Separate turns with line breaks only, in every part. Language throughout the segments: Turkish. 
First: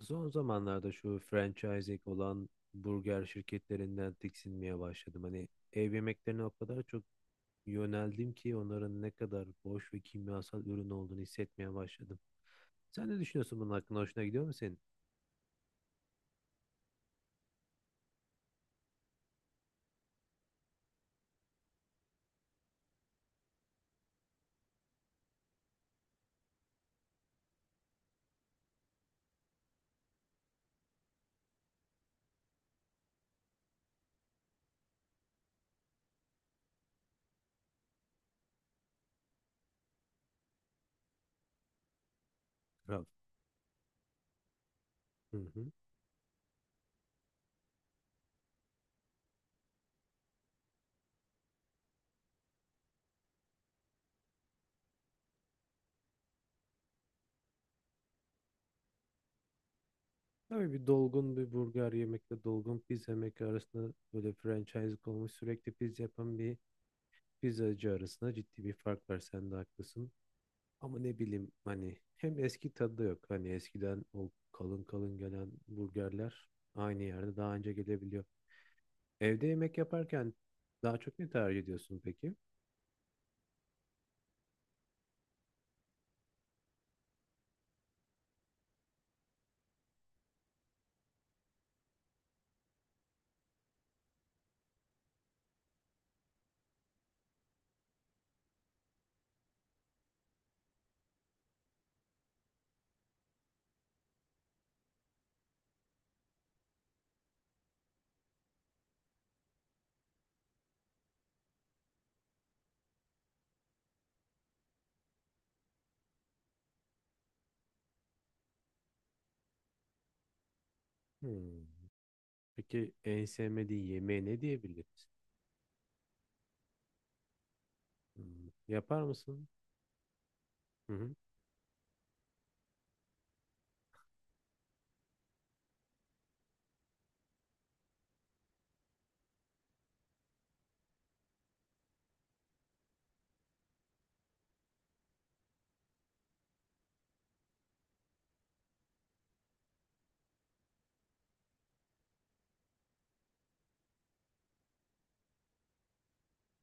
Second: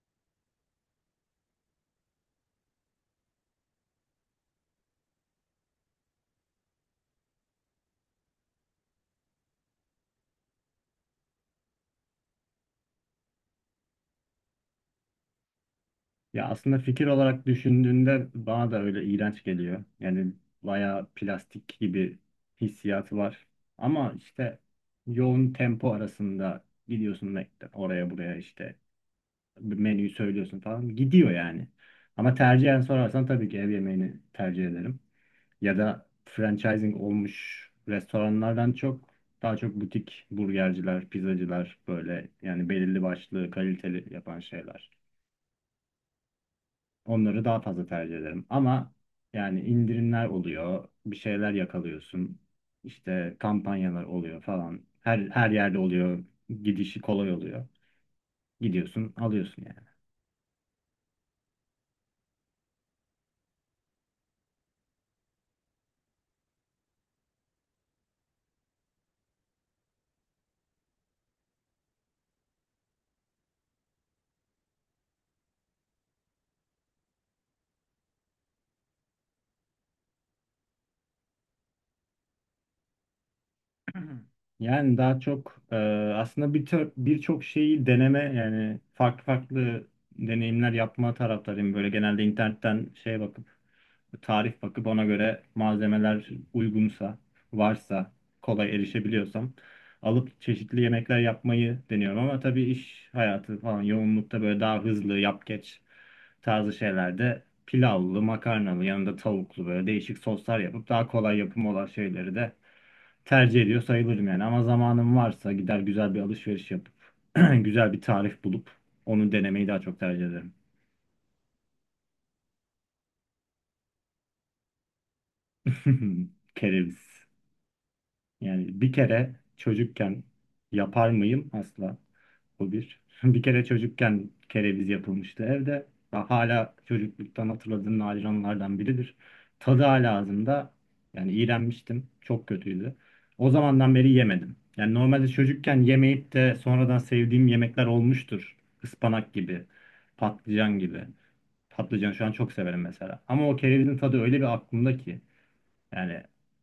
Son zamanlarda şu franchising olan burger şirketlerinden tiksinmeye başladım. Hani ev yemeklerine o kadar çok yöneldim ki onların ne kadar boş ve kimyasal ürün olduğunu hissetmeye başladım. Sen ne düşünüyorsun bunun hakkında? Hoşuna gidiyor mu senin?
Ya aslında fikir olarak düşündüğünde bana da öyle iğrenç geliyor. Yani bayağı plastik gibi hissiyatı var. Ama işte yoğun tempo arasında gidiyorsun oraya buraya işte menüyü söylüyorsun falan gidiyor yani. Ama tercihen sorarsan tabii ki ev yemeğini tercih ederim. Ya da franchising olmuş restoranlardan çok daha çok butik burgerciler, pizzacılar böyle yani belirli
Rav.
başlı kaliteli yapan şeyler.
Hı hı.
Onları daha fazla tercih ederim. Ama yani indirimler oluyor, bir şeyler yakalıyorsun. İşte kampanyalar oluyor falan. Her yerde oluyor. Gidişi kolay oluyor. Gidiyorsun, alıyorsun yani.
Tabii bir dolgun bir burger yemekle dolgun pizza yemek arasında böyle franchise olmuş sürekli pizza yapan bir pizzacı arasında ciddi bir fark var. Sen de haklısın. Ama ne bileyim hani hem eski tadı da yok. Hani eskiden o kalın kalın gelen burgerler aynı yerde daha önce gelebiliyor. Evde yemek yaparken daha çok ne tercih ediyorsun peki?
Yani daha çok aslında birçok şeyi deneme yani farklı farklı deneyimler yapma taraftarıyım. Böyle genelde internetten şeye bakıp tarif bakıp ona göre malzemeler uygunsa, varsa, kolay erişebiliyorsam alıp çeşitli yemekler yapmayı deniyorum. Ama tabii iş hayatı falan yoğunlukta böyle daha hızlı yap geç tarzı şeylerde pilavlı, makarnalı, yanında tavuklu böyle değişik soslar yapıp daha kolay yapım olan şeyleri de tercih ediyor sayılırım yani. Ama zamanım varsa gider güzel bir alışveriş yapıp güzel bir tarif bulup onu denemeyi daha çok tercih ederim.
Hmm. Peki en sevmediğin yemeği ne diyebiliriz?
Kereviz.
Hmm.
Yani bir
Yapar
kere
mısın?
çocukken
Hı
yapar
hı.
mıyım asla. Bu bir. Bir kere çocukken kereviz yapılmıştı evde. Hala çocukluktan hatırladığım nadir anılardan biridir. Tadı hala ağzımda. Yani iğrenmiştim. Çok kötüydü. O zamandan beri yemedim. Yani normalde çocukken yemeyip de sonradan sevdiğim yemekler olmuştur. Ispanak gibi, patlıcan gibi. Patlıcan şu an çok severim mesela. Ama o kerevizin tadı öyle bir aklımda ki. Yani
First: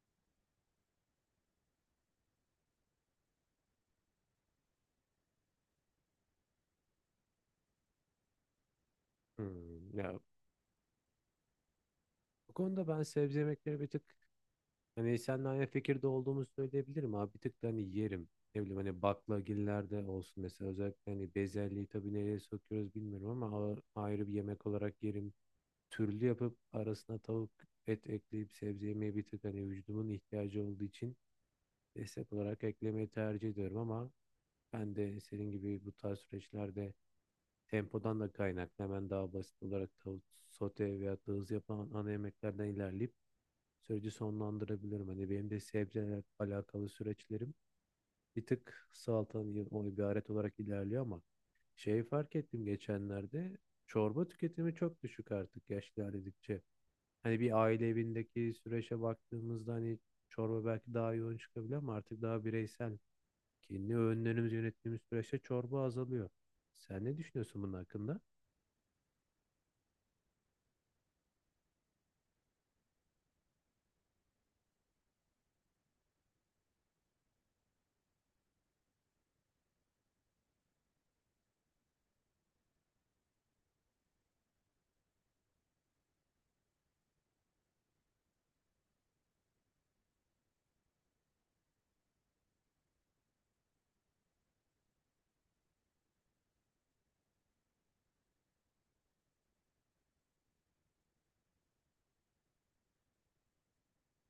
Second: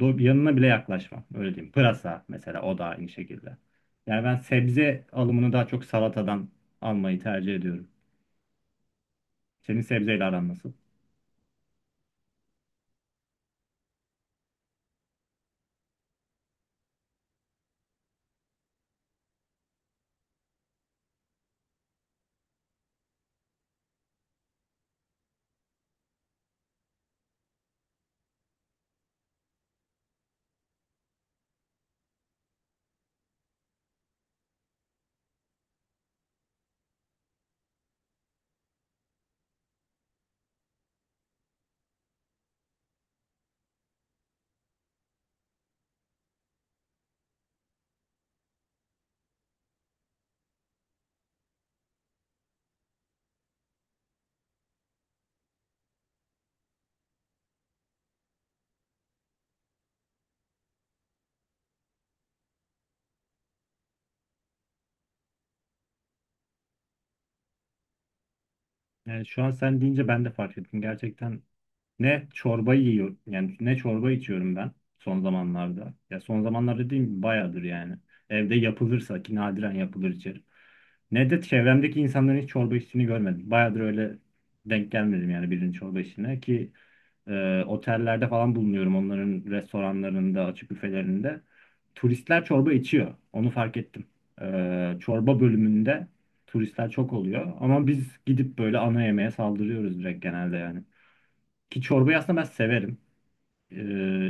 yanına bile yaklaşmam. Öyle diyeyim. Pırasa mesela, o da aynı şekilde. Yani ben sebze alımını daha çok salatadan almayı tercih ediyorum. Senin
Hmm. Ya
sebzeyle aran nasıl?
bu konuda ben sebze yemekleri bir tık hani seninle aynı fikirde olduğumu söyleyebilirim abi. Bir tık da hani yerim. Ne bileyim hani baklagillerde olsun mesela. Özellikle hani bezelyeyi tabii nereye sokuyoruz bilmiyorum ama ayrı bir yemek olarak yerim. Türlü yapıp arasına tavuk et ekleyip sebze yemeyi bir tık hani vücudumun ihtiyacı olduğu için destek olarak eklemeyi tercih ediyorum, ama ben de senin gibi bu tarz süreçlerde tempodan da kaynaklı hemen daha basit olarak tavuk sote veya da hızlı yapılan ana yemeklerden ilerleyip süreci sonlandırabilirim. Hani benim de sebzelerle alakalı süreçlerim bir tık salatadan o ibaret olarak ilerliyor, ama şeyi fark ettim geçenlerde: çorba tüketimi çok düşük artık yaş ilerledikçe. Hani bir aile evindeki süreçe baktığımızda hani çorba belki daha yoğun çıkabilir, ama artık daha bireysel kendi öğünlerimizi yönettiğimiz süreçte çorba azalıyor. Sen ne düşünüyorsun bunun hakkında?
Yani şu an sen deyince ben de fark ettim. Gerçekten ne çorba yiyor yani ne çorba içiyorum ben son zamanlarda. Ya son zamanlarda dediğim gibi bayağıdır yani. Evde yapılırsa ki nadiren yapılır içerim. Ne de çevremdeki insanların hiç çorba içtiğini görmedim. Bayağıdır öyle denk gelmedim yani birinin çorba içtiğine ki otellerde falan bulunuyorum, onların restoranlarında, açık büfelerinde. Turistler çorba içiyor. Onu fark ettim. Çorba bölümünde turistler çok oluyor. Ama biz gidip böyle ana yemeğe saldırıyoruz direkt genelde yani. Ki çorbayı aslında ben severim. Ee,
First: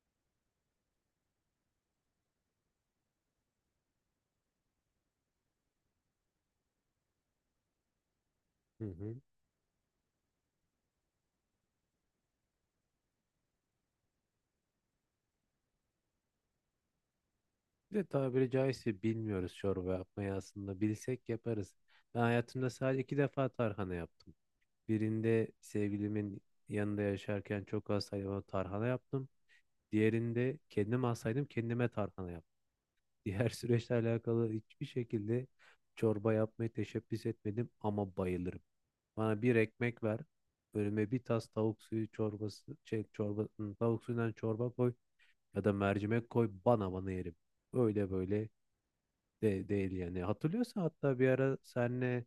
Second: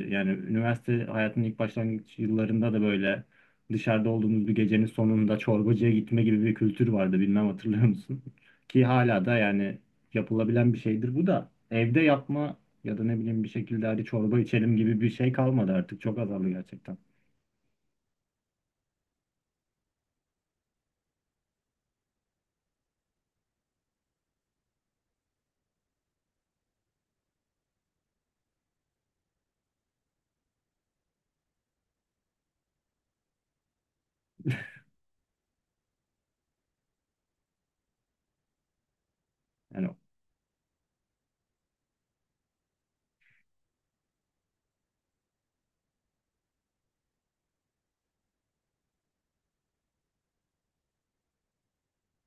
yani üniversite hayatının ilk başlangıç yıllarında da böyle dışarıda olduğumuz bir gecenin sonunda çorbacıya gitme gibi bir kültür vardı. Bilmem hatırlıyor musun?
Hı
Ki
hı.
hala da yani yapılabilen bir şeydir bu da. Evde yapma ya da ne bileyim bir şekilde hadi çorba içelim gibi bir şey kalmadı artık. Çok azaldı gerçekten.
Bir de tabiri caizse bilmiyoruz çorba yapmayı aslında. Bilsek yaparız. Ben hayatımda sadece iki defa tarhana yaptım. Birinde sevgilimin yanında yaşarken çok hastaydım, ona tarhana yaptım. Diğerinde kendim hastaydım, kendime tarhana yaptım. Diğer süreçle alakalı hiçbir şekilde çorba yapmayı teşebbüs etmedim, ama bayılırım. Bana bir
Yani
ekmek ver. Önüme bir tas tavuk suyu çorbası, şey, çorba, tavuk suyundan çorba koy ya da mercimek koy bana yerim. Öyle böyle de değil yani. Hatırlıyorsan hatta bir ara senle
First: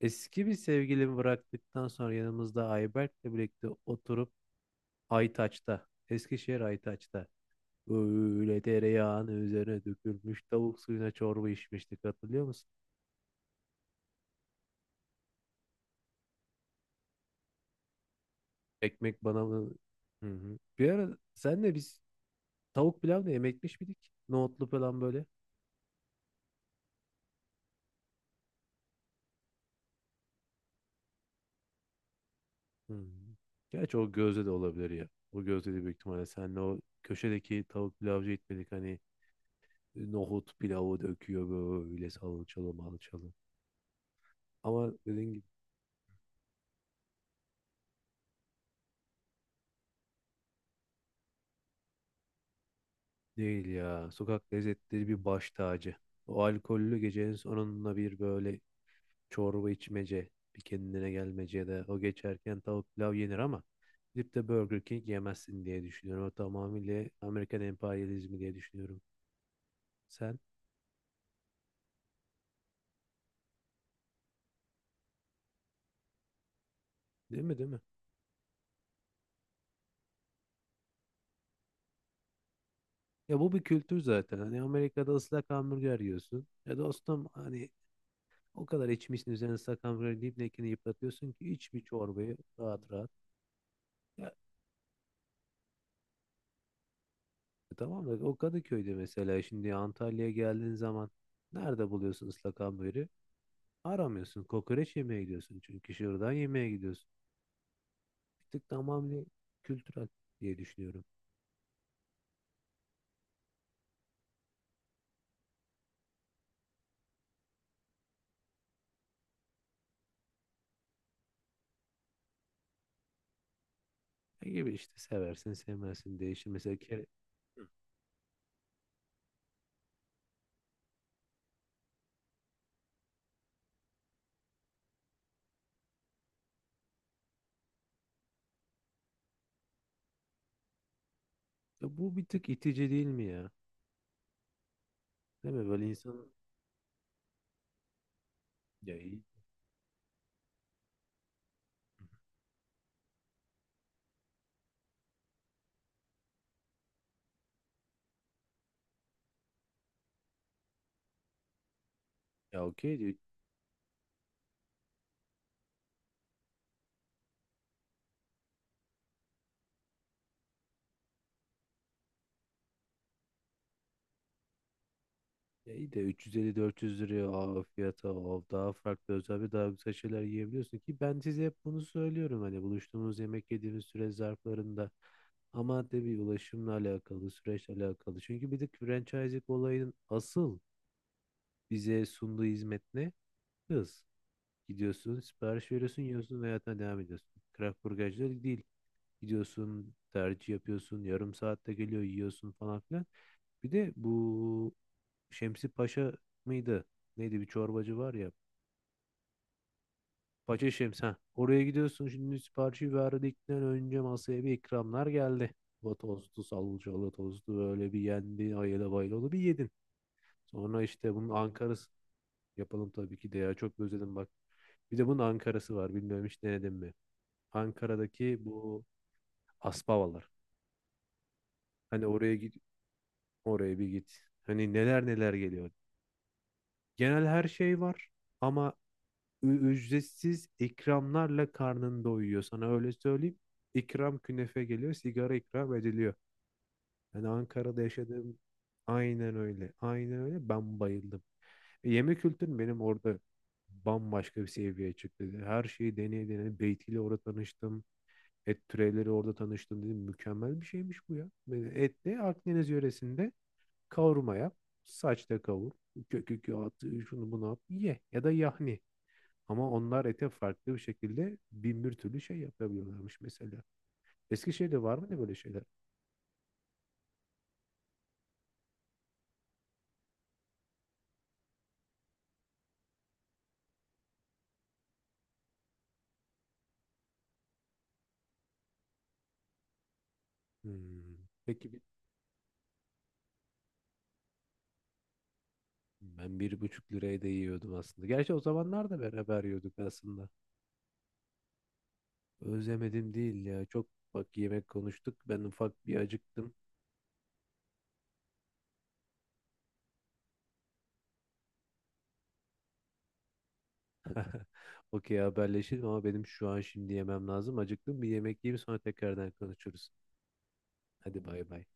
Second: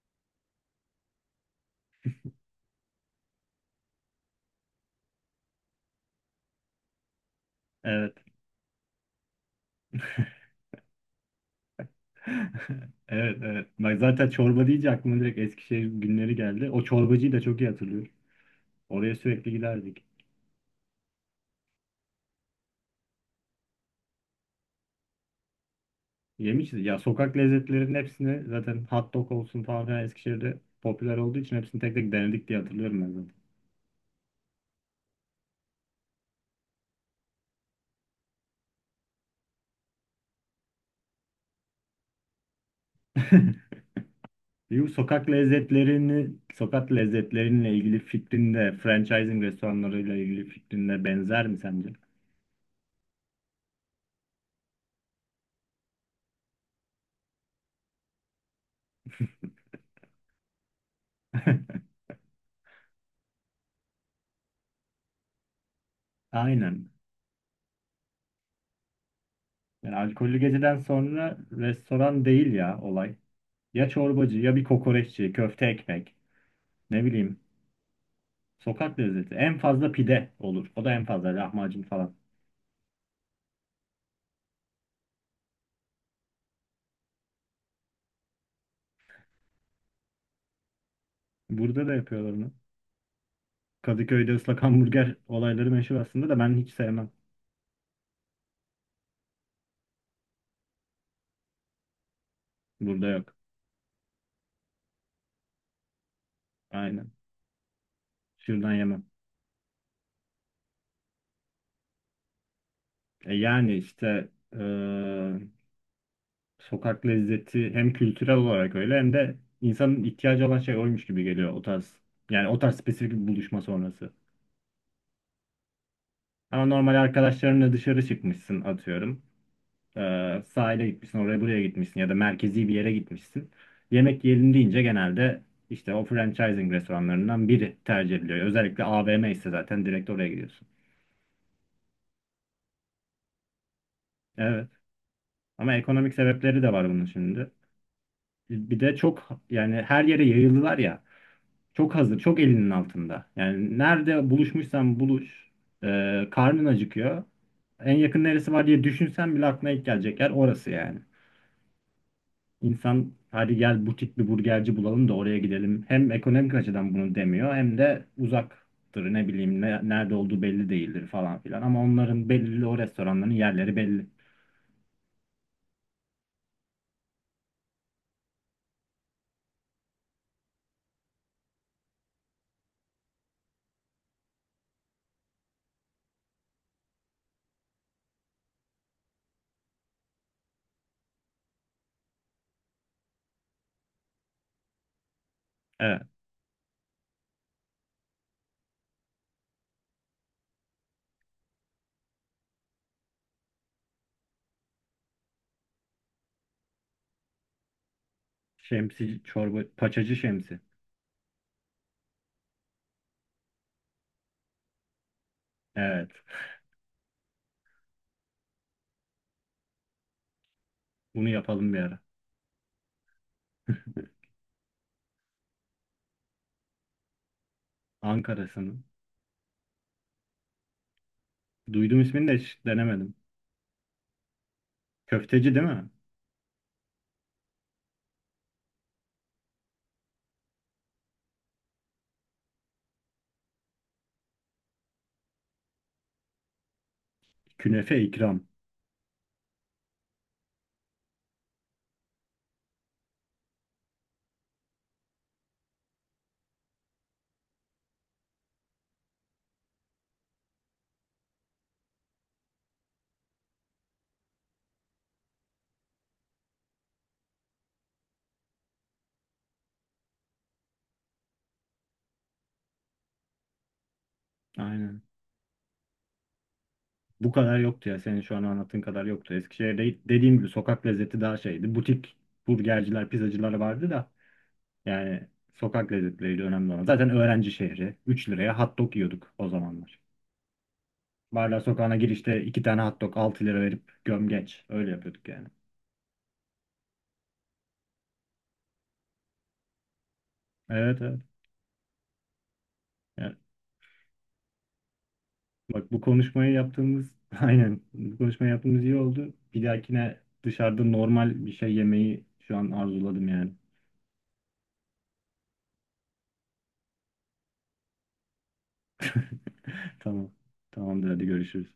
eski bir sevgilimi bıraktıktan sonra yanımızda Ayberk'le birlikte oturup Aytaç'ta, Eskişehir Aytaç'ta
evet.
öyle tereyağını üzerine dökülmüş tavuk suyuna çorba içmiştik, hatırlıyor musun?
Evet, evet. Bak, zaten çorba deyince aklıma direkt Eskişehir günleri geldi. O çorbacıyı da çok iyi hatırlıyorum. Oraya
Ekmek bana
sürekli
mı?
giderdik.
Hı hı. Bir ara senle biz tavuk pilav da yemekmiş miydik? Nohutlu falan böyle.
Yemişiz. Ya sokak lezzetlerinin hepsini zaten, hot dog olsun falan filan, Eskişehir'de popüler olduğu için hepsini tek tek denedik diye
Hı hı.
hatırlıyorum ben
Gerçi o gözde de olabilir ya. O gözde de büyük ihtimalle senle o köşedeki tavuk pilavcı gitmedik hani, nohut pilavı döküyor böyle salçalı malçalı.
zaten. Bu
Ama
sokak
dediğin gibi
lezzetlerini, sokak lezzetlerinle ilgili fikrinde, franchising restoranlarıyla ilgili fikrinde benzer mi sence?
değil ya. Sokak lezzetleri bir baş tacı. O alkollü gecenin sonunda bir böyle çorba içmece, bir kendine gelmece ya da o geçerken tavuk pilav yenir, ama gidip de Burger King yemezsin diye düşünüyorum. O
Aynen.
tamamıyla Amerikan emperyalizmi diye düşünüyorum.
Yani alkollü
Sen
geceden sonra restoran değil ya olay. Ya çorbacı ya bir kokoreççi, köfte ekmek, ne bileyim.
değil mi, değil mi?
Sokak lezzeti. En fazla pide olur. O da en fazla lahmacun falan.
Ya bu bir kültür zaten. Hani Amerika'da ıslak hamburger yiyorsun. Ya dostum hani o kadar içmişsin üzerine sakan böyle dibdekini yıpratıyorsun ki iç bir
Burada da yapıyorlar
çorbayı
onu.
rahat rahat. Ya,
Kadıköy'de ıslak hamburger olayları meşhur aslında da ben hiç sevmem.
tamam da o Kadıköy'de mesela şimdi Antalya'ya geldiğin zaman nerede buluyorsun ıslak
Burada
hamburgeri?
yok.
Aramıyorsun. Kokoreç yemeye gidiyorsun. Çünkü şuradan yemeye gidiyorsun.
Aynen.
Bir tık
Şuradan yemem.
tamamen kültürel diye düşünüyorum.
E yani işte e, sokak lezzeti hem kültürel olarak öyle hem de insanın ihtiyacı olan şey oymuş gibi geliyor o tarz. Yani o tarz spesifik bir buluşma sonrası.
Ya gibi işte seversin sevmezsin değişir.
Ama
Mesela
normal
kere... Hı.
arkadaşlarınla dışarı çıkmışsın atıyorum. Sahile gitmişsin, oraya buraya gitmişsin ya da merkezi bir yere gitmişsin. Yemek yiyelim deyince genelde işte o franchising restoranlarından biri tercih ediliyor. Özellikle AVM ise zaten direkt oraya gidiyorsun.
Ya bu bir tık itici değil mi ya?
Evet.
Değil mi?
Ama
Böyle
ekonomik
insan
sebepleri de var bunun şimdi. Bir
ya
de
iyi.
çok yani her yere yayıldılar ya. Çok hazır, çok elinin altında. Yani nerede buluşmuşsan buluş. Karnın acıkıyor. En yakın neresi var diye düşünsen bile aklına ilk gelecek yer orası yani.
Ya
İnsan
okey.
hadi gel butik bir burgerci bulalım da oraya gidelim. Hem ekonomik açıdan bunu demiyor, hem de uzaktır, ne bileyim, nerede olduğu belli değildir falan filan. Ama onların belli, o restoranların yerleri belli.
Ya İyi de 350-400 liraya o fiyata o daha farklı özel bir daha güzel şeyler yiyebiliyorsun ki ben size hep bunu söylüyorum hani buluştuğumuz yemek yediğimiz süre zarflarında, ama tabii ulaşımla alakalı süreçle alakalı, çünkü bir de franchising olayının asıl bize sunduğu hizmet ne? Hız. Gidiyorsun, sipariş veriyorsun,
Evet.
yiyorsun ve hayatına devam ediyorsun. Craft burgerciler değil, gidiyorsun tercih yapıyorsun yarım saatte geliyor yiyorsun falan filan. Bir de bu Şemsi Paşa mıydı? Neydi, bir çorbacı var ya.
Şemsi çorba paçacı şemsi.
Paşa Şems, ha. Oraya gidiyorsun şimdi siparişi verdikten önce masaya bir ikramlar geldi. Bu
Evet.
tostu, salçalı tostu böyle bir yendi. Ayıla bayılalı bir yedin. Sonra işte bunun
Bunu yapalım bir
Ankara'sı,
ara.
yapalım tabii ki de ya. Çok özledim bak. Bir de bunun Ankara'sı var. Bilmiyorum, hiç denedin mi? Ankara'daki
Ankara'sının.
bu Aspavalar.
Duydum
Hani
ismini
oraya
de
git,
hiç denemedim.
oraya bir git. Hani neler neler
Köfteci değil
geliyor.
mi?
Genel her şey var, ama ücretsiz ikramlarla karnını doyuyor. Sana öyle söyleyeyim. İkram künefe geliyor, sigara ikram ediliyor. Yani Ankara'da
Künefe
yaşadığım
ikram.
aynen öyle. Aynen öyle. Ben bayıldım. Yemek kültürüm benim orada bambaşka bir seviyeye çıktı. Her şeyi deneye deneye Beyti'yle orada tanıştım. Et türevleri orada tanıştım dedim. Mükemmel bir şeymiş bu ya. Böyle et de Akdeniz yöresinde kavurma yap. Saçta kavur. Kökü at, şunu bunu at. Ye. Ya da yahni. Ama onlar ete farklı bir şekilde bin bir türlü şey yapabiliyorlarmış mesela. Eskişehir'de var
Aynen.
mı ne böyle şeyler?
Bu kadar yoktu ya. Senin şu an anlattığın kadar yoktu. Eskişehir'de dediğim gibi sokak lezzeti daha şeydi. Butik burgerciler, pizzacılar vardı da. Yani sokak lezzetleriydi önemli olan. Zaten öğrenci şehri. 3 liraya hot dog yiyorduk o zamanlar.
Hmm.
Barla
Peki bir-
sokağına girişte 2 tane hot dog 6 lira verip gömgeç. Öyle yapıyorduk yani.
ben bir buçuk liraya da yiyordum aslında. Gerçi o zamanlar da beraber yiyorduk aslında.
Evet, evet.
Özlemedim
Yani
değil ya. Çok bak, yemek konuştuk. Ben ufak
bak
bir
bu
acıktım.
konuşmayı yaptığımız, aynen bu konuşmayı yaptığımız iyi oldu. Bir dahakine dışarıda normal bir şey yemeyi şu an arzuladım yani.
Okey, haberleşelim ama benim şu an şimdi yemem lazım. Acıktım, bir yemek yiyeyim sonra tekrardan konuşuruz.
Tamam. Tamamdır,
Hadi
hadi
bay bay.
görüşürüz.